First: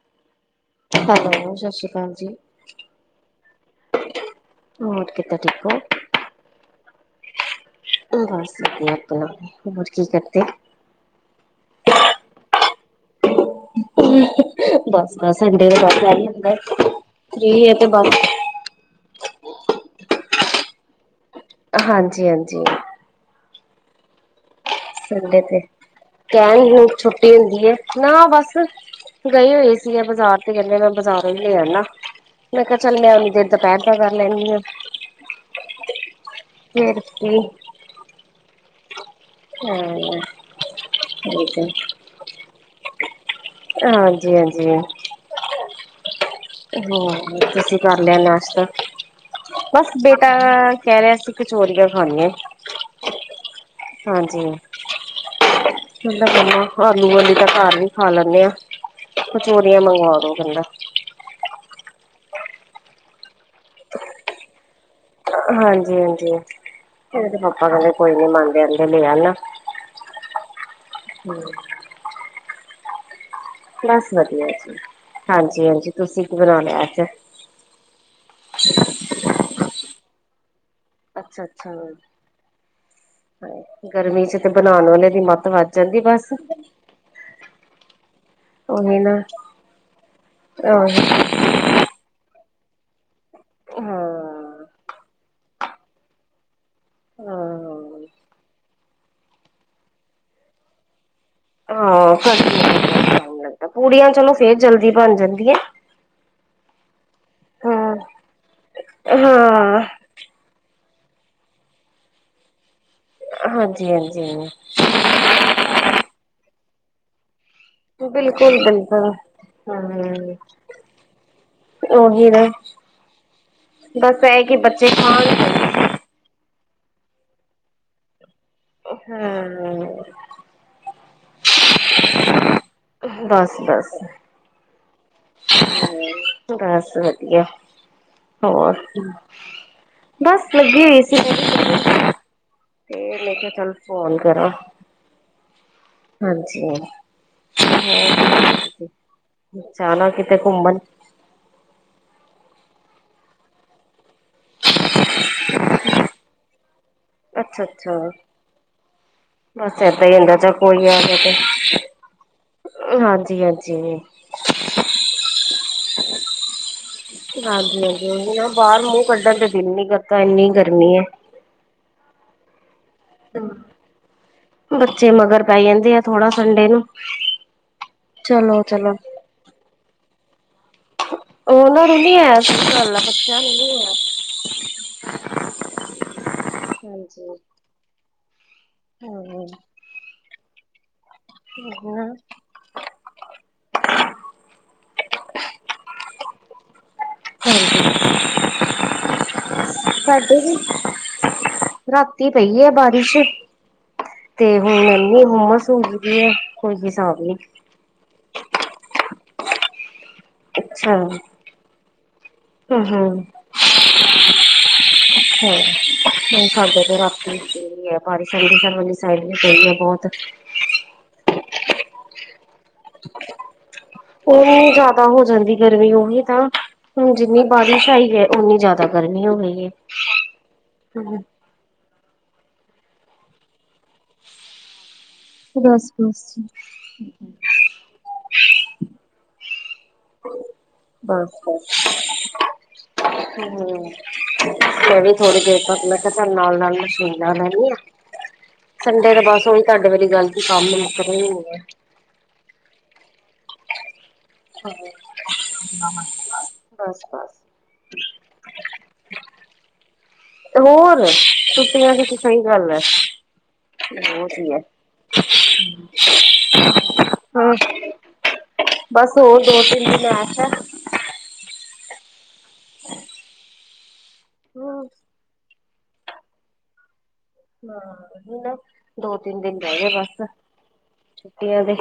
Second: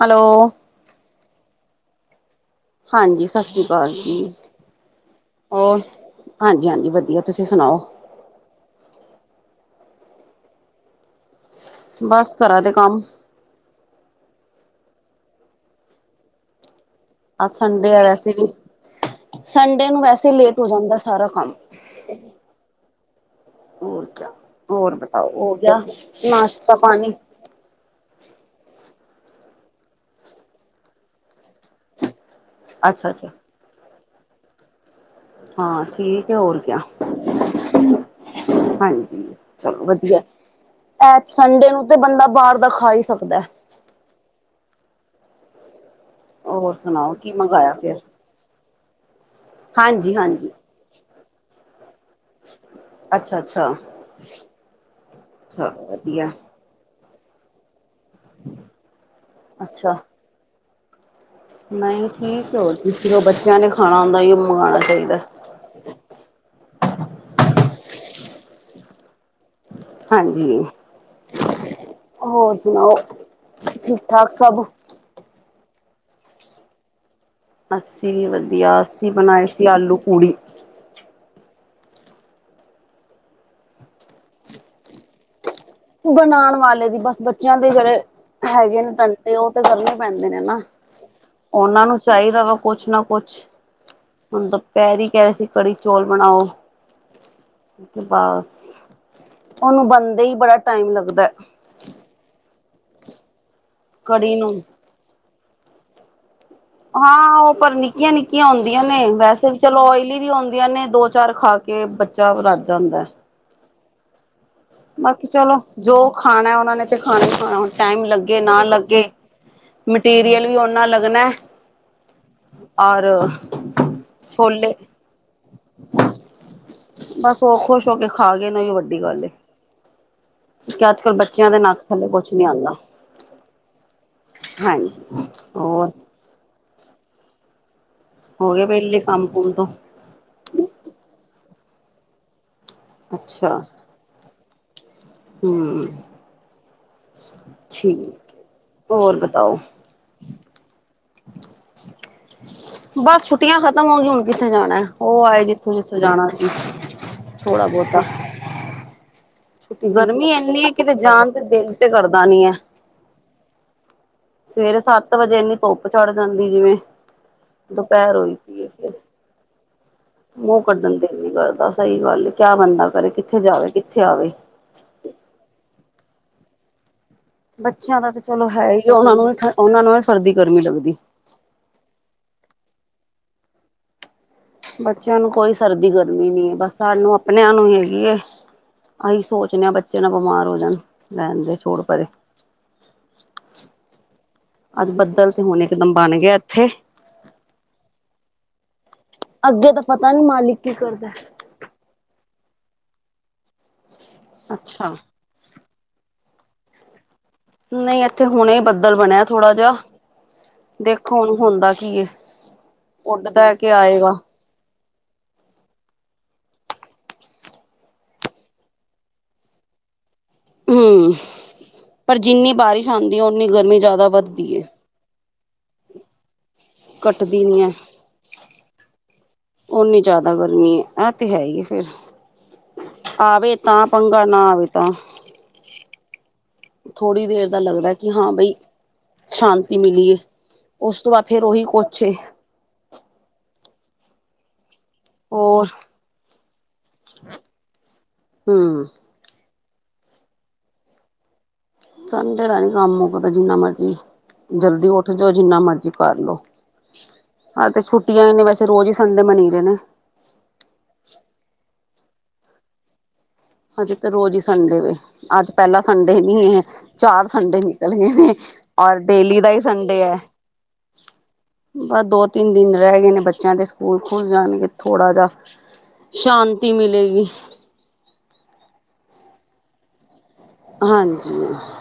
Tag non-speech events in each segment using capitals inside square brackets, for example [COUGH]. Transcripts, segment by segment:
Hello. Hello, ਸਤਿ ਸ਼੍ਰੀ ਅਕਾਲ ਜੀ। ਹਾਂਜੀ, ਸਤਿ ਸ੍ਰੀ ਅਕਾਲ ਜੀ। ਹੋਰ ਕਿੱਦਾਂ ਠੀਕ ਹੋ ਹੋਰ ਹਾਂਜੀ-ਹਾਂਜੀ ਵਧੀਆ। ਤੁਸੀਂ ਸੁਣਾਓ? ਬਸ ਵਧੀਆ ਆਪਣਾ, ਹੋਰ ਕੀ ਕਰਦੇ ਬਸ ਘਰਾ ਦੇ ਕੰਮ ਬਸ-ਬਸ, ਸਡੇ ਦਾ ਬਸ ਏ ਹੁੰਦਾ। ਫ੍ਰੀ ਅੱਜ ਹੈ ਤੇ ਸੰਡੇ ਆ ਬਸ ਵੈਸੇ ਵੀ, ਸੰਡੇ ਨੂੰ ਵੈਸੇ ਲੇਟ ਹੋ ਜਾਂਦਾ ਸਾਰਾ ਕੰਮ। ਹਾਂਜੀ-ਹਾਂਜੀ। ਹੋਰ ਕਿਆ। ਹੋਰ ਬਤਾਓ ਸੰਡੇ ਹੋ ਤੇ ਗਿਆ ਕਹਿਣ ਨਾਸ਼ਤਾ ਨੂੰ ਪਾਣੀ? ਛੁੱਟੀ ਹੁੰਦੀ ਐ, ਨਾ ਬਸ ਗਏ ਹੋਏ ਸੀਗੇ ਬਾਜ਼ਾਰ ਤੇ ਕਹਿੰਦੇ ਮੈਂ ਬਾਜ਼ਾਰੋਂ ਹੀ ਲੈ ਆਣਾ। ਮੈਂ ਕਿਹਾ ਚੱਲ ਮੈਂ ਅੱਛਾ-ਅੱਛਾ ਔਨੀ ਦੇਰ ਦੁਪਹਿਰ ਦਾ ਕਰ ਲੈਣੀ ਆਂ। ਹਾਂ ਠੀਕ ਏ, ਹੋਰ ਕਿਆ ਫ੍ਰੀ ਹਾਂਜੀ। ਹਾਂ ਚਲੋ ਵਧੀਆ ਐ, ਐਚ ਸੰਡੇ ਨੂੰ ਤੇ ਬੰਦਾ ਬਾਹਰ ਦਾ ਖਾ ਹੀ ਸਕਦਾ ਐ। ਹਾਂਜੀ-ਹਾਂਜੀ। ਹੋਰ ਹੂੰ, ਸੁਣਾਓ ਕੀ ਮੰਗਾਇਆ ਤੁਸੀਂ ਫੇਰ? ਕਰ ਲਿਆ ਨਾਸ਼ਤਾ? ਬਸ ਬੇਟਾ ਹਾਂਜੀ-ਹਾਂਜੀ ਕਹਿ ਰਿਹਾ ਸੀ, ਕਚੋਰੀਆਂ ਖਾਣੀਆਂ। ਅੱਛਾ-ਅੱਛਾ ਹਾਂਜੀ ਵਧੀਆ ਲੂੀ ਤਾਂ ਘਰ ਵੀ ਖਾ ਲੈਂਦੇ ਹਾਂ ਕਚੋਰੀਆਂ ਅੱਛਾ। ਮੰਗਵਾ ਦੋ ਕਹਿੰਦਾ। ਨਹੀਂ ਠੀਕ ਹੋ ਤੁ ਉਹ ਬੱਚਿਆਂ ਨੇ ਖਾਣਾ ਹੁੰਦਾ ਉਹ ਮੰਗਵਾਉਣਾ ਚਾਹੀਦਾ। ਹਾਂਜੀ-ਹਾਂਜੀ ਉਹ ਤੇ ਪਾਪਾ ਕਹਿੰਦੇ ਕੋਈ ਨੀ ਮੈਂ ਆਂਦੇ ਆਂਦੇ ਲੈ ਆਨਾ। ਹਾਂਜੀ ਹੋਰ ਸੁਣਾਓ। ਠੀਕ ਬਸ ਠਾਕ ਵਧੀਆ ਸਭ ਜੀ ਹਾਂਜੀ ਹਾਂਜੀ ਤੁਸੀਂ ਕੀ ਬਣਾ ਲਿਆ ਅੱਜ ਅੱਸੀਂ ਵੀ ਵਧੀਆ ਅਸੀਂ ਬਣਾਏ ਸੀ ਆਲੂ ਪੂੜੀ ਅੱਛਾ-ਅੱਛਾ ਗਰਮੀ 'ਚ ਤੇ ਬਣਾਉਣ ਵਾਲੇ ਦੀ ਮੱਤ ਵਜ ਬਨਾਉਣ ਵਾਲੇ ਦੀ ਬਸ ਬੱਚਿਆਂ ਦੇ ਜਿਹੜੇ ਹੈਗੇ ਨੇ ਉਹੀ ਨਾ ਟੰਟੇ ਉਹ ਤੇ ਕਰਨੇ ਪੈਂਦੇ ਨੇ ਨਾ ਆਹੋ ਉਹਨਾਂ ਨੂੰ ਚਾਹੀਦਾ ਵਾ ਕੁਛ ਨਾ ਕੁਛ ਹਾਂ ਹੁਣ ਦੋਪਹਿਰੀ ਕਹਿ ਰਹੇ ਸੀ ਕੜੀ ਚੌਲ ਬਣਾਓ। ਹਾਂ ਤੇ ਬਸ ਉਹਨੂੰ ਬਣਦੇ ਹੀ ਬੜਾ ਟਾਈਮ ਲੱਗਦਾ। [UNINTELLIGIBLE] ਲੱਗਦਾ ਪੂੜੀਆਂ ਚਲੋ ਕੜੀ ਫੇਰ ਨੂੰ ਜਲਦੀ ਬਣ ਜਾਂਦੀਆਂ। ਹਾਂ ਉਹ ਪਰ ਨਿੱਕੀਆਂ- ਨਿੱਕੀਆਂ ਹੁੰਦੀਆਂ ਨੇ ਵੈਸੇ ਵੀ ਚਲੋ ਹਾਂ ਓਇਲੀ ਵੀ ਆਉਂਦੀਆਂ ਨੇ ਦੋ ਚਾਰ ਖਾ ਕੇ ਬੱਚਾ ਰੱਜ ਜਾਦਾਂ। ਹਾਂਜੀ-ਹਾਂਜੀ ਬਾਕੀ ਚਲੋ ਜੋ ਖਾਣਾ ਉਹਨਾ ਨੇ ਤੇ ਖਾਣਾ ਹੀ ਖਾਣਾ। ਟਾਈਮ ਲੱਗੇ ਬਿਲਕੁਲ ਨਾ ਲੱਗੇ ਬਿਲਕੁਲ ਮਟੀਰੀਅਲ ਵੀ ਓਨਾ ਲੱਗਣਾ। ਜੋ ਵੀ ਰੇ ਔਰ ਬਸ ਇਹ ਕਿ ਛੋਲੇ ਬੱਚੇ ਖਾਣ ਗੇ [INAUDIBLE] ਬਸ ਉਹ ਖੁਸ਼ ਹੋ ਕੇ ਖਾਗੇ ਨਾ ਹੋਈਓ ਵੱਡੀ ਗੱਲ ਏ। ਹਮ ਅੱਜ ਕੱਲ੍ਹ ਬੱਚਿਆਂ ਦੇ ਨੱਕ ਥੱਲੇ ਕੁਛ ਨਹੀਂ ਆਉਂਦਾ। ਬਸ- ਬਸ ਹਾਂਜੀ ਹੋਰ ਬਸ ਵਧੀਆ ਹੋ ਗਏ ਹੋਰ ਵਿਹਲੇ ਕੰਮ ਕੁਮ ਤੋਂ ਬਸ ਲੱਗੀ ਹੋਈ ਸੀ। ਅਤੇ ਮੈਂ ਕਿਹਾ ਅੱਛਾ ਚਲ ਫੋਨ ਕਰਾਂ। ਹਮ ਹਾਂਜੀ ਠੀਕ ਹੋਰ ਬਤਾਓ [UNINTELLIGIBLE] ਜਾਣਾ ਕਿਤੇ ਘੁੰਮਣ ਬਸ ਛੁੱਟੀਆਂ ਖਤਮ ਹੋ ਗਈ ਹੁਣ ਕਿੱਥੇ ਜਾਣਾ ਉਹ ਆਏ ਜਿੱਥੇ -ਜਿੱਥੇ ਜਾਣਾ ਸੀ। ਅੱਛਾ- ਥੋੜਾ ਅੱਛਾ ਬਹੁਤਾ ਬਸ ਛੁੱਟੀ ਏਦਾਂ ਹੀ ਗਰਮੀ ਆਦਾ 'ਚ ਇੰਨੀ ਹੈ ਕੋਈ ਕਿਤੇ ਆਵੇ ਜਾਣ ਤੇ ਦਿਲ ਤੇ ਕਰਦਾ ਨੀ ਹੈ ਹਾਂਜੀ। [UNINTELLIGIBLE] ਸਵੇਰੇ ਸੱਤ ਵਜੇ ਇੰਨੀ ਧੁੱਪ ਚੜ ਜਾਂਦੀ ਜਿਵੇਂ ਹਾਂਜੀ ਹਾਂਜੀ ਦੁਪਹਿਰ ਹੋਈ ਉਹੀ ਨਾ ਪਈ ਏ ਬਾਹਰ ਫੇਰ ਮੂੰਹ ਕੱਢਣ ਤੇ ਦਿਲ ਨੀ ਕਰਦਾ ਇੰਨੀ ਮੂੰਹ ਗਰਮੀ ਕੱਢਣ ਹੈ ਦੇ ਦਿਲ ਨੀ ਕਰਦਾ ਸਹੀ ਗੱਲ ਕਿਆ ਬਣਦਾ ਬੱਚੇ ਮਗਰ ਪੈ ਜਾਂਦੇ ਆ ਥੋੜਾ ਸੰਡੇ ਨੂੰ ਬੱਚਿਆਂ ਦਾ ਤੇ ਚਲੋ ਹੈ ਹੀ ਉਹਨਾਂ ਨੂੰ ਉਹਨਾਂ ਨੂੰ ਸਰਦੀ ਗਰਮੀ ਲੱਗਦੀ। ਉਹਨਾਂ ਨੂੰ ਨੀ ਐ ਇਸ ਗੱਲ ਐ ਬੱਚਿਆਂ ਨੂੰ ਨਹੀਂ ਐ। ਬੱਚਿਆਂ ਨੂੰ ਕੋਈ ਸਰਦੀ ਗਰਮੀ ਨੀ ਹੈ ਬਸ ਸਾਨੂੰ ਹਾਂਜੀ ਆਪਣਿਆਂ ਨੂੰ ਹੈਗੀ ਐ। ਅਸੀਂ ਹਮ ਸੋਚਦੇ ਹਾਂ ਬੱਚੇ ਨਾ ਬਿਮਾਰ ਹੋ ਜਾਣ ਰਹਿਣ ਦੇ ਛੋੜ ਪਰੇ ਅੱਜ ਬੱਦਲ ਤੇ ਹੁਣ ਇਕਦਮ ਬਣ ਗਿਆ। ਇੱਥੇ ਹਾਂਜੀ ਅੱਗੇ ਤਾਂ ਪਤਾ ਨੀ ਮਾਲਿਕ ਕੀ ਕਰਦਾ ਐ। ਹੁੰਦੀ ਪਈ ਐ ਬਾਰਿਸ਼ ਤੇ ਹੁਣ ਅੱਛਾ ਇਨੀ ਹੂਮਸ ਹੋਈ। ਕਿ ਕੋਈ ਹਿਸਾਬ ਨੀ। ਨਹੀਂ ਇੱਥੇ ਹੁਣੇ ਹੀ ਬੱਦਲ ਬਣਿਆ ਥੋੜਾ ਜਿਹਾ। ਅੱਛਾ ਹਮ ਦੇਖੋ ਹੁਣ ਹੁੰਦਾ ਕੀ ਏ ਉੱਡਦਾ ਕੇ ਆਏਗਾ। [INAUDIBLE] ਹੂੰ ਹੂੰ ਸਾਡੇ ਤੇ ਰਾਤੀ ਵੀ ਪਈ ਐ। ਬਾਰੀਸ਼ ਅੰਮ੍ਰਿਤਸਰ ਵਾਲੀ ਸਾਈਡ ਵੀ ਪਈ ਏ ਬਹੁਤ ਹੂ ਪਰ ਜਿੰਨੀ ਬਾਰਿਸ਼ ਆਉਂਦੀ ਹੈ। ਉਨੀ ਗਰਮੀ ਜ਼ਿਆਦਾ ਵੱਧਦੀ ਐ। ਉਹਨੀ ਜ਼ਿਆਦਾ ਹੋ ਜਾਂਦੀ ਗਰਮੀ ਉਹੀ ਨਾ ਹੁਣ, ਜਿੰਨੀ ਘੱਟਦੀ ਨੀ ਹੈ ਬਾਰਿਸ਼ ਆਈ ਹੈ ਉਨੀ ਜ਼ਿਆਦਾ ਗਰਮੀ ਹੋ ਗਈ ਓਨੀ ਜ਼ਿਆਦਾ ਗਰਮੀ ਇਹ ਤੇ ਹੈ ਹੀ ਫਿਰ ਆਵੇ ਤਾਂ ਪੰਗਾ ਨਾ ਆਵੇ ਤਾਂ ਬਸ-ਬਸ ਜੀ। ਥੋੜੀ ਦੇਰ ਦਾ ਲੱਗਦਾ ।ਕਿ ਹਾਂ ਬਈ ਸ਼ਾਂਤੀ ਮਿਲੀਏ, ਉਸ ਤੋਂ ਬਾਅਦ ਫੇਰ ਉਹੀ ਕੁਛੇ ਹੂ ਮੈ ਵੀ ਥੋੜੀ ਦੇਰ ਹੋਰ ਤੱਕ, ਮੈਂ ਕਿਹਾ ਚਲ ਨਾਲ -ਨਾਲ ਹੀ ਨਾਲ ਰਹਿਣੀ ਐ। ਹੂੰ। ਸੰਡੇ ਤੇ ਬਸ ਉਹੀ ਤੁਹਾਡੇ ਵੇਲੀ ਗੱਲ ਦੀ ਕੰਮ ਮੁਕਦੇ ਨੀ ਐ। ਸੰਡੇ ਦਾ ਨੀ ਕੰਮ ਦਾ ਜਿੰਨਾ ਮਰਜੀ ਆ ਜਲਦੀ ਉੱਠ ਜਾਓ। ਜਿੰਨਾ ਮਰਜ਼ੀ ਕਰ ਲੋ ਬਸ-ਬਸ। ਹਾਂ। ਤੇ ਛੁੱਟੀਆਂ ਇਨੇ ਵੈਸੇ ਰੋਜ਼ ਹੀ ਸੰਡੇ ਮੰਨੀ ਦੇਣੇ ਇਹ ਤਾਂ ਬਿਲਕੁਲ ਸਹੀ ਗੱਲ ਹੈ। ਹਜੇ ਤੇ ਬਹੁਤ ਰੋਜ਼ ਹੀ ਹੈ। ਸੰਡੇ ਵੇ ਅੱਜ ਪਹਿਲਾ ਸੰਡੇ ਨੀ ਹੈ ਚਾਰ ਹੂ ਸੰਡੇ ਨਿਕਲ ਗਏ ਨੇ ਔਰ ਬਸ ਡੇਲੀ ਹੋਰ ਦਾ ਹੀ ਦੋ ਤਿੰਨ ਸੰਡੇ ਦਿਨ ਹੈ ਐਸ਼ ਐ। ਬਸ ਦੋ ਤਿੰਨ ਦਿਨ ਰਹਿ ਗਏ ਨੇ ਬੱਚਿਆਂ ਦੇ ਸਕੂਲ ਖੁੱਲ ਜਾਣਗੇ। ਹੂੰ ਥੋੜਾ ਜ ਸ਼ਾਂਤੀ ਮਿਲੇਗੀ। ਹਾਂ। ਹਨ ਨਾ ਦੋ ਤਿੰਨ ਦਿਨ ਰਹਿ ਗੇ। ਬਸ ਹਾਂਜੀ। ਛੁੱਟੀਆਂ ਦੇ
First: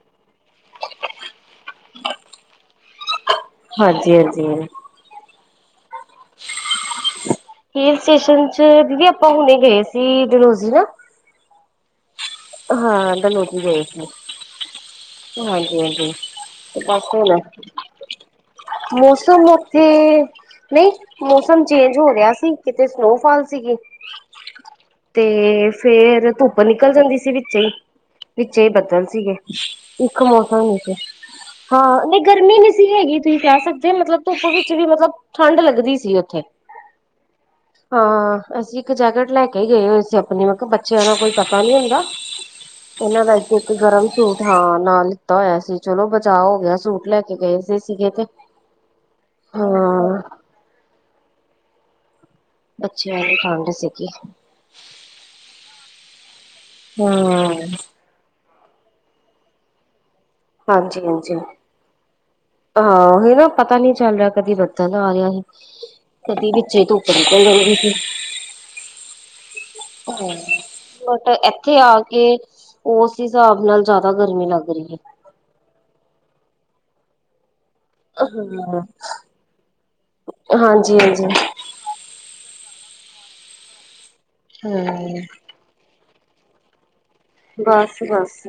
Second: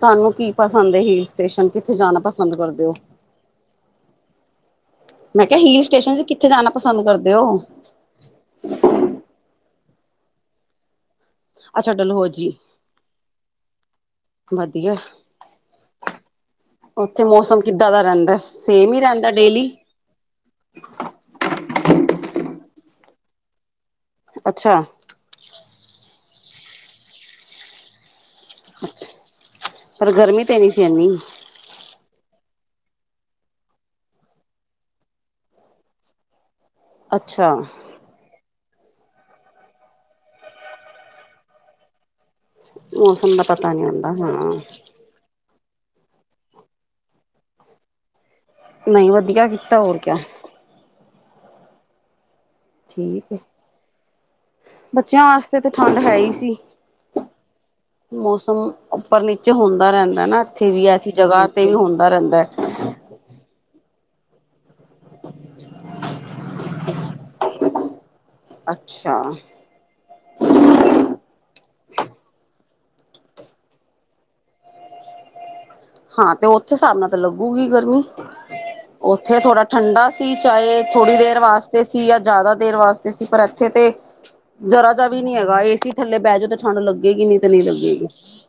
ਤੁਹਾਨੂੰ ਕੀ ਪਸੰਦ ਹਿਲ ਸਟੇਸ਼ਨ ਤੇ, ਕਿੱਥੇ ਜਾਣਾ ਪਸੰਦ ਕਰਦੇ ਓ। ਜੀ ਆ ਜੀ ਮੈਂ ਕਿਹਾ ਹੀ ਹਿਲ ਸਟੇਸ਼ਨ ਚ, ਦੀਦੀ ਆਪਾਂ ਹੁਣੇ ਗਏ ਸੀ। ਵੀ ਡਲੋਜ਼ੀ ਨਾ। ਅੱਛਾ। ਡਲਹੋ ਜੀ ਹਾਂ। ਤਾਂ ਡਲਹੌਜ਼ੀ ਗਏ ਸੀ ਵਧੀਆ ।ਹਾਂਜੀ, ਹਾਂਜੀ ਵੱਖ ਉੱਥੇ ਹੋਨਾ। ਮੌਸਮ ਕਿੱਦਾਂ ਦਾ ਰਹਿੰਦਾ ਸੇਮ ਹੀ ਰਹਿੰਦਾ ਮੌਸਮ ਡੇਲੀ ਉੱਥੇ ਨਹੀਂ ਮੌਸਮ ਚੇਂਜ ਹੋ ਰਿਹਾ ਸੀ। ਕਿਤੇ ਸਨੋਫਾਲ ਸੀਗੀ ਅੱਛਾ ਤੇ ਫੇਰ ਧੁੱਪ ਨਿਕਲ ਜਾਂਦੀ ਸੀ। ਵਿੱਚੇ ਹੀ ਵਿੱਚੇ ਹੀ ਬੱਦਲ ਸੀਗੇ, ਪਰ ਇੱਕ ਗਰਮੀ ਤੇ ਨਹੀਂ ਮੌਸਮ ਨ ਸੀ। ਇੰਨੀ ਹਾਂ ਨੀ ਗਰਮੀ ਨਹੀਂ ਸੀ ਹੈਗੀ, ਤੁਸੀਂ ਕਹਿ ਸਕਦੇ ਮਤਲਬ ਧੁੱਪ ਵਿੱਚ ਵੀ ਮਤਲਬ ਠੰਡ ਲੱਗਦੀ ਸੀ ਉੱਥੇ ਅੱਛਾ। ਹਾਂ ਅਸੀਂ ਇੱਕ ਜੈਕਟ ਲੈ ਕੇ ਗਏ ਹੋਏ ਸੀ। ਆਪਣੀ ਮਤਲਬ ਕਿਹਾ ਬੱਚਿਆਂ ਦਾ ਕੋਈ ਪਤਾ ਨੀ ਹੁੰਦਾ। ਇਹਨਾਂ ਦਾ ਮੌਸਮ ਇੱਕ ਪਤਾ ਨਹੀਂ ਗਰਮ ਹੁੰਦਾ ਸੂਟ। ਹਾਂ ਨਾਲ ਲਿੱਤਾ ਹੋਇਆ ਸੀ। ਚਲੋ ਬਚਾਅ ਹੋ ਗਿਆ ਸੂਟ ਲੈ ਕੇ ਗੇ ਸੀਗੇ ਤੇ ਨਹੀਂ ਵਧੀਆ ਕੀਤਾ ਹੋਰ ਕਿਆ। ਹਾਂ ਬੱਚਿਆਂ ਠੀਕ ਨੂੰ ਹੈ ਠੰਡ ਸੀਗੀ ਬੱਚਿਆਂ ਵਾਸਤੇ ਤਾਂ ਠੰਡ ਹੈ। ਹੀ ਸੀ ਹੂ ਮੌਸਮ ਉੱਪਰ ਨੀਚੇ ਹੁੰਦਾ ਰਹਿੰਦਾ। ਨਾ ਇੱਥੇ ਵੀ ਐਸੀ ਹਾਂਜੀ-ਹਾਂਜੀ, ਜਗ੍ਹਾ ਤੇ ਵੀ ਹੁੰਦਾ ਰਹਿੰਦਾ ਹੈ। ਹਾਂ ਉਹੀ ਨਾ ਪਤਾ ਨੀ ਚੱਲ ਰਿਹਾ ਕਦੀ ਬਦਲ ਆ ਗਿਆ ਸੀ ਕਦੀ ਵਿੱਚੇ ਧੁੱਪ ਨਿਕਲ ਜਾਂਦੀ ਸੀ। ਅੱਛਾ, ਬਟ ਇੱਥੇ ਆ ਕੇ, ਉਸ ਹਿਸਾਬ ਨਾਲ ਜ਼ਿਆਦਾ ਗਰਮੀ ਲੱਗ ਰਹੀ ਹੈ। ਹਾਂ ਤੇ ਉਹ ਉਥੇ ਹਿਸਾਬ ਨਾਲ ਤਾਂ ਲੱਗੂਗੀ ਗ ਹਾਂ। ਉੱਥੇ ਥੋੜਾ ਠੰਡਾ ਸੀ ਚਾਹੇ ਥੋੜੀ ਹਾਂਜੀ-ਹਾਂਜੀ। ਦੇਰ ਵਾਸਤੇ ਸੀ ਜਾਂ ਜ਼ਿਆਦਾ, ਦੇਰ ਵਾਸਤੇ ਸੀ ਪਰ ਇੱਥੇ ਤੇ ਜਰਾ ਜੀ ਵੀ ਹੂੰ। ਨੀ ਹੈਗਾ ਏ ਸੀ ਥੱਲੇ ਬਹਿ ਜਾਓ ਤੇ ਠੰਢ ਲੱਗ ਲੱਗੇਗੀ ਨੀ ਤਾਂ ਨਹੀਂ ਲੱਗੇਗੀ। ਬਸ-ਬਸ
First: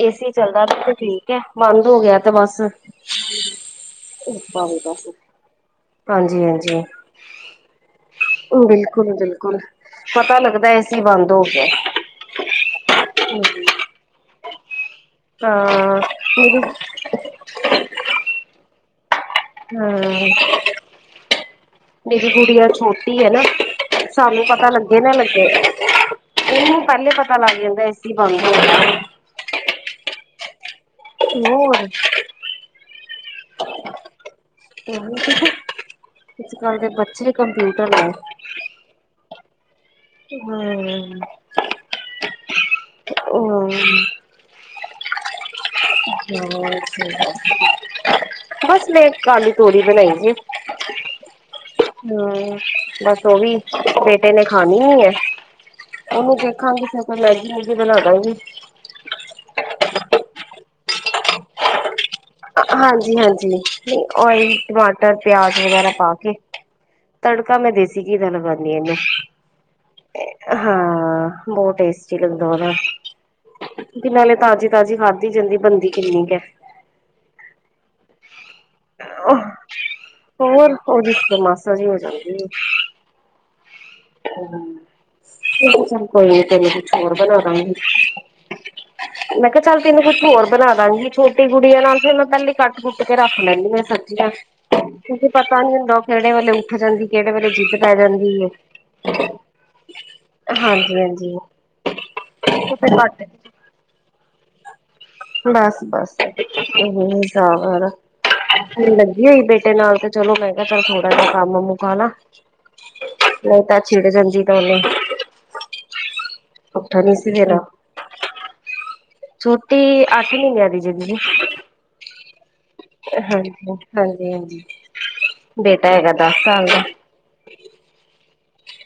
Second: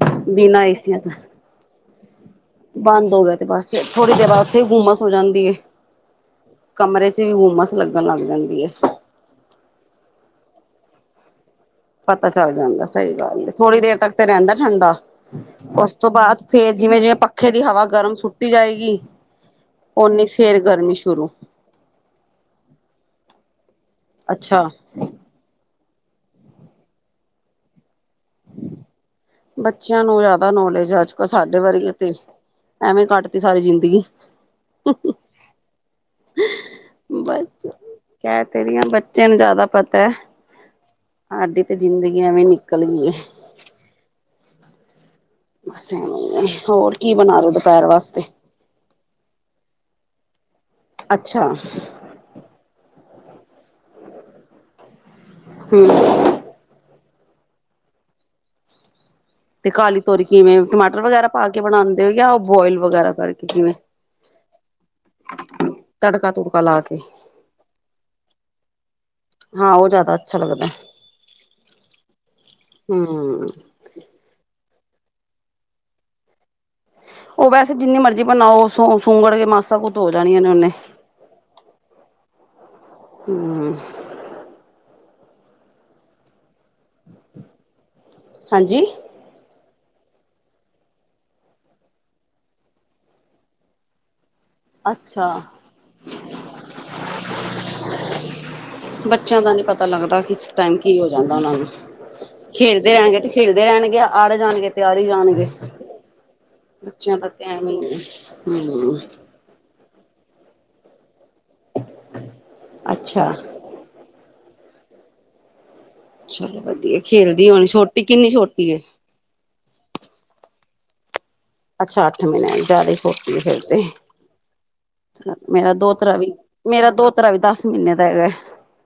ਏਸੀ ਬਿਨਾਂ ਚੱਲਦਾ ਬਿਲਕੁਲ ਏਸੀਆਂ ਤਾਂ ਠੀਕ, ਬੰਦ ਹੋ ਗਿਆ ਤੇ ਬਸ। ਬੰਦ ਹੋ ਗਿਆ ਤੇ ਬਸ ਫਿਰ ਥੋੜ੍ਹੀ ਦੇਰ ਬਾਅਦ ਉੱਥੇ ਗੁੰਮਸ ਹੋ ਜਾਂਦੀ ਹੈ ਹਾਂਜੀ-ਹਾਂਜੀ, ਕਮਰੇ 'ਚ ਵੀ ਗੁੰਮਸ ਲੱਗਣ ਲੱਗ ਜਾਂਦੀ ਹੈ ਬਿਲਕੁਲ-ਬਿਲਕੁਲ, ਪਤਾ ਲੱਗਦ ਏਸੀ ਬੰਦ ਹੋ ਗਿ ਪਤਾ ਚੱਲ ਜਾਂਦਾ ਸਹੀ ਗੱਲ ਥੋੜੀ ਦੇਰ ਤੱਕ ਤੇ ਰਹਿੰਦਾ ਠੰਡਾ ਉਸ ਹਾਂ, ਤੋਂ ਬਾਅਦ ਫੇਰ ਜਿਵੇਂ- ਜਿਵੇਂ ਪੱਖੇ ਦੀ ਹਵਾ ਗਰਮ ਸੁੱਟੀ ਜਾਏਗੀ। ਔਨੀ ਹਾਂ। ਫੇਰ ਗਰਮੀ ਸ਼ੁਰੂ ਮੇਰੀ ਗੁੜੀਆ ਛੋਟੀ ਹੈ ਨਾ ਸਾਨੂੰ ਅੱਛਾ ਪਤਾ ਲੱਗੇ ਨਾ ਲੱਗੇ। ਇਹਨੂੰ ਪਹਿਲੇ ਪਤਾ ਲੱਗ ਜਾਂਦਾ ਏਸੀ ਬੰਦ ਹੋ ਗਿਆ। ਬੱਚਿਆਂ ਨੂੰ ਜ਼ਿਆਦਾ ਨੌਲੇਜ ਅੱਜ ਕੱਲ ਸਾਡੇ ਹੋਰ ਵਾਰੀ ਤੇ ਐਵੇਂ ਕੱਟ ਤੀ ਸਾਰੀ ਜ਼ਿੰਦਗੀ [INAUDIBLE] [INAUDIBLE] ਅੱਜ ਕੱਲ ਦੇ ਬੱਚੇ ਬ ਕੰਪਿਊਟਰ ਨੇ। ਕਹਿ ਤੇਰੀਆਂ ਬੱਚੇ ਨੂੰ ਜਿਆਦਾ ਤਾਂ ਹੂੰ ਸਾਡੀ ਤੇ ਜ਼ਿੰਦਗੀ ਐਵੇਂ ਨਿਕਲ ਗਈ ਹੈ। ਹੂੰ ਐਵੇਂ ਹੂੰ ਹੋਰ ਕੀ ਬਣਾ ਰਹੇ ਹੋ ਦੁਪਹਿਰ ਵਾਸਤੇ? [UNINTELLIGIBLE] ਬਸ ਲੇਟ ਖਾ ਲੀ ਤੋਰੀ ਬਣਾਈ ਹੂੰ ਅੱਛਾ ਬਸ ਤੋ ਵੀ ਬੇਟੇ ਨੇ ਖਾਣੀ ਹੀ ਹੈ ਉਹਨੂੰ ਦੇਖਾਂਗੀ ਫੇਰ ਮੈਗੀ ਮੋਗੀ ਬਣਾ ਦਾਂਗੀ। ਤੇ ਕਾਲੀ ਤੋਰੀ ਕਿਵੇਂ ਟਮਾਟਰ ਵਗੈਰਾ ਪਾ ਕੇ ਬਣਾ ਹਾਂਜੀ-ਹਾਂਜੀ ਓਇਲ ਟਮਾਟਰ ਪਿਆਜ ਵਗੈਰਾ ਪਾ ਤੜਕਾ ਕੇ ਤੁੜਕਾ ਲਾ ਕੇ ਤੜਕਾ ਮੈਂ ਦੇਸੀ ਘੀ ਦਾ ਲਗਾਨੀ ਇਹਨੂੰ ਹਾਂ ਉਹ ਜ਼ਿਆਦਾ ਅੱਛਾ ਲੱਗਦਾ ਹਾਂ ਬਹੁਤ ਟੇਸਟੀ ਲੱਗਦਾ ਉਹਦਾ ਹੂੰ। ਕਿ ਨਾਲੇ ਤਾਜ਼ੀ- ਤਾਜ਼ੀ ਖਾਧਦੀ ਜਾਂਦੀ ਬੰਦੀ ਕਿੰਨੀ ਕਿ ਉਹ ਵੈਸੇ ਜਿੰਨੀ ਮਰਜ਼ੀ ਬਨਾ ਉਹ ਸ ਸੁੰਗੜ ਹੈ ਕੇ ਮਾਸਾ ਕੁ ਧੋ ਜਾਣੀ ਉਹਨੇ ਹੋਰ ਉਹਦੀ ਮਾਸਾ ਜਿਹੀ ਹੋ ਜਾਣੀ। ਹੂੰ ਹੂੰ ਚੱਲ ਕੋਈ ਤਿੰਨ ਹੋਰ ਬਣਾ ਦੇਣਗੇ ਹਾਂਜੀ ਮੈ ਕਿਹਾ ਚੱਲ ਤੈਨੂੰ ਕੁਛ ਹੋਰ ਬਣਾ ਦਾਂਗੀ ਛੋਟੀ ਗੁੜੀਆਂ ਨਾਲ ਫੇਰ ਮੈਂ ਪਹਿਲੀ ਕੱਟ-ਕੁੱਟ ਕੇ ਰੱਖ ਲੈਂਦੀ ਮੈਂ ਸਬਜ਼ੀਆਂ ਤੁਸੀ ਅੱਛਾ ਪਤਾ ਨੀ ਹੁੰਦਾ ਕਿਹੜੇ ਵੇਲੇ ਉੱਠ ਜਾਂਦੀ ਕਿਹੜੇ ਵੇਲੇ ਜਿੱਦ ਪੈ ਜਾਂਦੀ ਏ। ਬੱਚਿਆਂ ਦਾ ਨਹੀਂ ਪਤਾ ਲੱਗਦਾ ਕਿ ਇਸ ਟਾਈਮ ਕੀ ਹੋ ਜਾਂਦਾ ਹਾਂਜੀ ਉਹਨਾਂ ਨੂੰ ਖੇਲਦੇ ਰਹਿਣਗੇ ਤੇ ਖੇਡਦੇ ਰਹਿਣਗੇ ਅੜ ਜਾਣਗੇ। ਤੇ ਆੜੀ ਜਾਣਗੇ ਬਸ -ਬਸ ਬੱਚਿਆਂ ਇਹੀ ਦਾ ਤੇ ਸਾਬ ਹੋਇਆ ਐਵੇਂ ਦਾ ਹੀ ਹੂੰ। ਲੱਗੀ ਹੋਈ ਬੇਟੇ ਨਾਲ ਤੇ ਚਲੋ ਕੈਂ ਕਿਹਾ ਚੱਲ ਥੋੜਾ ਜਿਹਾ ਕੰਮ ਮੁਕਾ ਲਾਂ ਅੱਛਾ। ਨਹੀਂ ਤਾਂ ਛਿੜ ਜਾਂਦੀ। [UNINTELLIGIBLE] ਚਲੋ ਵਧੀਆ ਉੱਠਾ ਨੀ ਸੀ ਖੇਲਦੀ ਦੇਣਾ। ਹੋਣੀ ਛੋਟੀ ਕਿੰਨੀ ਛੋਟੀ ਏ। ਛੋਟੀ ਅੱਠ ਮਹੀਨਿਆਂ ਦੀ ਜਿਹ ਦੀਦੀ ਅੱਛਾ ਅੱਠ ਮਹੀਨਿਆਂ ਜਾਦਾ ਛੋਟੀ ਐ ਹਾਂਜੀ ਫਿਰ ਤੇ ਹਾਂਜੀ ਹਾਂਜੀ। ਮੇਰਾ ਬੇਟਾ ਹੈਗਾ ਦੋਤਰਾ ਵੀ ਦਸ ਸਾਲ ਦਾ ਮੇਰਾ ਦੋਤਰਾ ਵੀ ਦਸ ਮਹੀਨੇ ਦਾ ਹੈਗਾ।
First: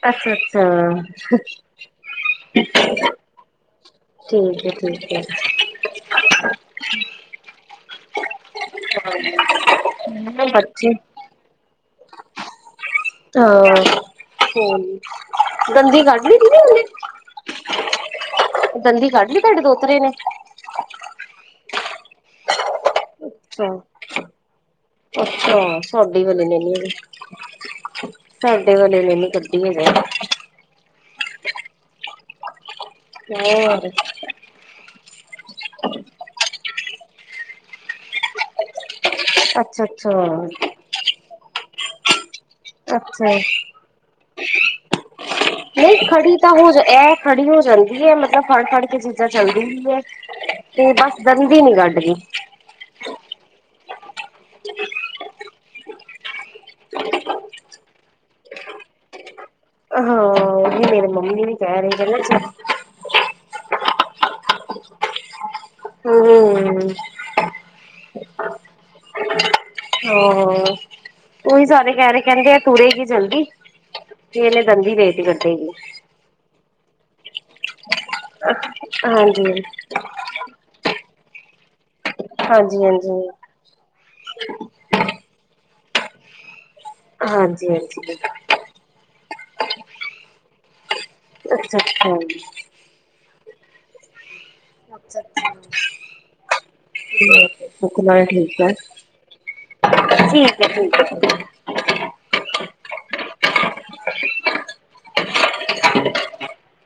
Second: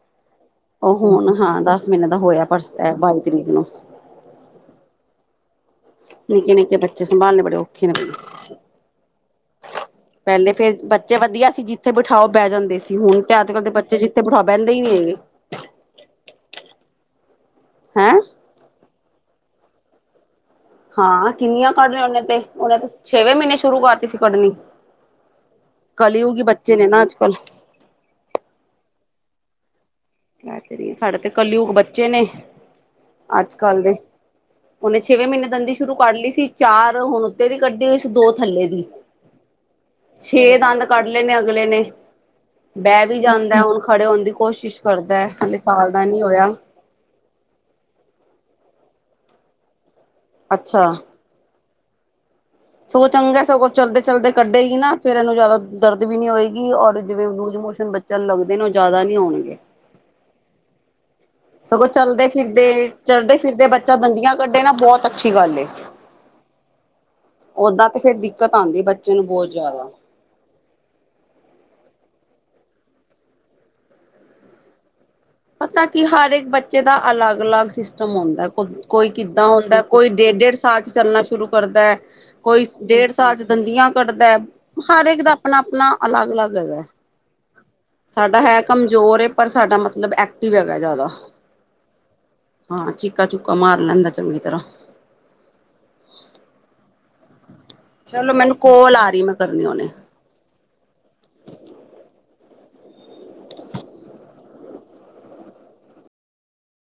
ਅੱਛਾ ਅੱਛਾ ਉਹ ਹੁਣ ਹਾਂ ਦਸ ਮਹੀਨੇ ਦਾ ਹੋਇਆ ਪਰਸ ਬਾਈ ਤਰੀਕ ਨੂੰ ਠੀਕ ਹੈ ਠੀਕ ਹੈ। ਨਿੱਕੇ-ਨਿੱਕੇ ਬੱਚੇ ਸੰਭਾਲਣੇ ਬੜੇ ਔਖੇ ਨੇ ਬਈ ਪਹਿਲੇ ਫੇਰ ਬੱਚੇ ਵਧੀਆ ਸੀ। ਜਿੱਥੇ ਬਿਠਾਓ ਬਹਿ ਜਾਂਦੇ ਸੀ। ਹੁਣ ਤੇ ਅੱਜ ਕੱਲ ਦੇ ਬੱਚੇ ਹਾਂ ਜਿੱਥੇ ਬਿਠਾ ਬਹਿੰਦੇ ਫੋਨ ਨੀ ਹੈਗੇ। ਦੰਦੀ ਕੱਢ ਲਈ ਦੀਦੀ ਉਹਨੇ ਹੈਂ ਦੰਦੀ ਕੱਢ ਲਈ ਤੁਹਾਡੇ ਦੋਤਰੇ ਨੇ। ਅਜੇ ਉਹਨਾਂ ਤੇ ਉਹਨਾਂ ਤੇ ਛੇਵੇਂ ਮਹੀਨੇ ਅੱਛਾ। ਸ਼ੁਰੂ ਕਰਤੀ ਸੀ ਕੱਢਣੀ ਅੱਛਾ ਸਾਡੇ ਕਲਯੁੱਗੀ ਵਾਲੇ ਨੀ ਬੱਚੇ ਨੇ ਨਾ ਅੱਜ ਕੱਲ ਸਾਡੇ ਵਾਲੇ ਨੇ ਨੀ ਕੱਢੀ ਹਜੇ। ਕ ਕਰੀਏ ਸਾਡੇ ਤੇ ਕੱਲਯੁਗ ਬੱਚੇ ਨੇ ਅੱਜ ਕੱਲ ਹੋਰ ਦੇ ਉਹਨੇ ਛੇਵੇਂ ਮਹੀਨੇ ਦੰਦੀ ਸ਼ੁਰੂ ਕਰ ਲਈ ਸੀ ਚਾਰ ਹੁਣ ਉੱਤੇ ਦੀ ਕੱਢੀ ਹੋਈ ਸੀ ਦੋ ਥੱਲੇ ਦੀ ਅੱਛਾ ਛੇ ਅੱਛਾ ਦੰਦ ਕੱਢ ਲੈਣੇ ਅਗਲੇ ਨੇ। ਬਹਿ ਵੀ ਅੱਛਾ ਜਾਂਦਾ ਹੁਣ ਖੜੇ ਹੋਣ ਦੀ ਕੋਸ਼ਿਸ਼ ਕਰਦਾ ਹਾਲੇ ਸਾਲ ਨਹੀਂ ਦਾ ਨੀ ਖੜੀ ਤਾਂ ਹੋਇਆ ਹੋ ਇਹ ਖੜੀ ਹੋ ਜਾਂਦੀ ਹੈ। ਮਤਲਬ ਫੜ ਕੇ ਚੀਜ਼ਾਂ ਚੱਲਦੀ ਹੀ ਹੈ ਤੇ ਅੱਛਾ ਬਸ ਦੰਦੀ ਹ ਨੀ ਕੱਢ ਰਹੀ। ਸਗੋਂ ਚੰਗਾ ਸਗੋਂ ਚੱਲਦੇ-ਚਲਦੇ ਕੱਢੇਗੀ ਨਾ ਫੇਰ ਇਹਨੂੰ ਜਾਦਾ ਦਰਦ ਵੀ ਨੀ ਹੋਏਗੀ ਔਰ ਜਿਵੇਂ ਲੂਜ਼ ਮੋਸ਼ਨ ਬੱਚਾ ਲੱਗਦੇ ਨੇ ਉਹ ਜ਼ਿਆਦਾ ਨੀ ਹੋਣਗੇ। ਹਾਂ [UNINTELLIGIBLE] ਕਹਿ ਸਗੋਂ ਰਹੇ ਚਲਦੇ ਕਹਿੰਦੇ ਫਿਰਦੇ ਚੱਲਦੇ ਫਿਰਦੇ ਬੇ ਚਾਬੰਦੀਆਂ ਕੱਢੇ ਨਾ, ਬਹੁਤ ਅੱਛੀ ਗੱਲ ਏ ਹੂੰ ਓਦਾਂ ਤੇ ਫੇਰ ਦਿੱਕਤ ਆਉਂਦੀ ਬੱਚੇ ਨੂੰ ਬਹੁਤ ਜਾਦਾ। ਹ ਉਹੀ ਸਾਰੇ ਕਹਿ ਰਹੇ, ਕਹਿੰਦੇ ਆ ਤੁਰੇ ਗੀ ਜਲਦੀ। ਤੇਨ ਦੰਦੀ [UNINTELLIGIBLE] ਪਤਾ ਕੀ ਹਰ ਇੱਕ ਬੱਚੇ ਦਾ ਅਲਗ-ਅਲਗ ਸਿਸਟਮ ਹੁੰਦਾ ਕੋਈ ਕਿੱਦਾਂ ਹਾਂਜੀ ਹੁੰਦਾ ਕੋਈ ਡੇਢ ਡੇਢ ਸਾਲ ਚੱਲਣਾ ਸ਼ੁਰੂ ਕਰਦਾ ਕੋਈ ਹਾਂਜੀ ਡੇਢ ਹਾਂਜੀ ਸਾਲ ਚ ਦੰਦੀਆਂ ਕੱਢਦਾ ਹਰ ਇੱਕ ਦਾ ਆਪਣਾ-ਆਪਣਾ ਅਲਗ-ਅਲਗ ਹੈਗਾ। ਹਾਂਜੀ ਹਾਂਜੀ ਸਾਡਾ ਹੈ ਕਮਜ਼ੋਰ ਪਰ ਸਾਡਾ ਮਤਲਬ ਐਕਟਿਵ ਹੈਗਾ ਜਾਦਾ। ਅੱਛਾ ਅੱਛਾ ਹਾਂ ਚੀਕਾ-ਚੁਕਾ ਮਾਰ ਲੈਂਦਾ ਚੰਗੀ ਤਰ੍ਹਾਂ ਅੱਛਾ-ਅੱਛਾ। ਸੁੱਖ ਨਾਲ ਚਲੋ ਮੈਨੂੰ ਠੀਕ ਐ। ਕੋਲ ਆ ਰਹੀ ਮੈਂ ਕਰਨੀ ਹੁਣੇ [UNINTELLIGIBLE] [INAUDIBLE]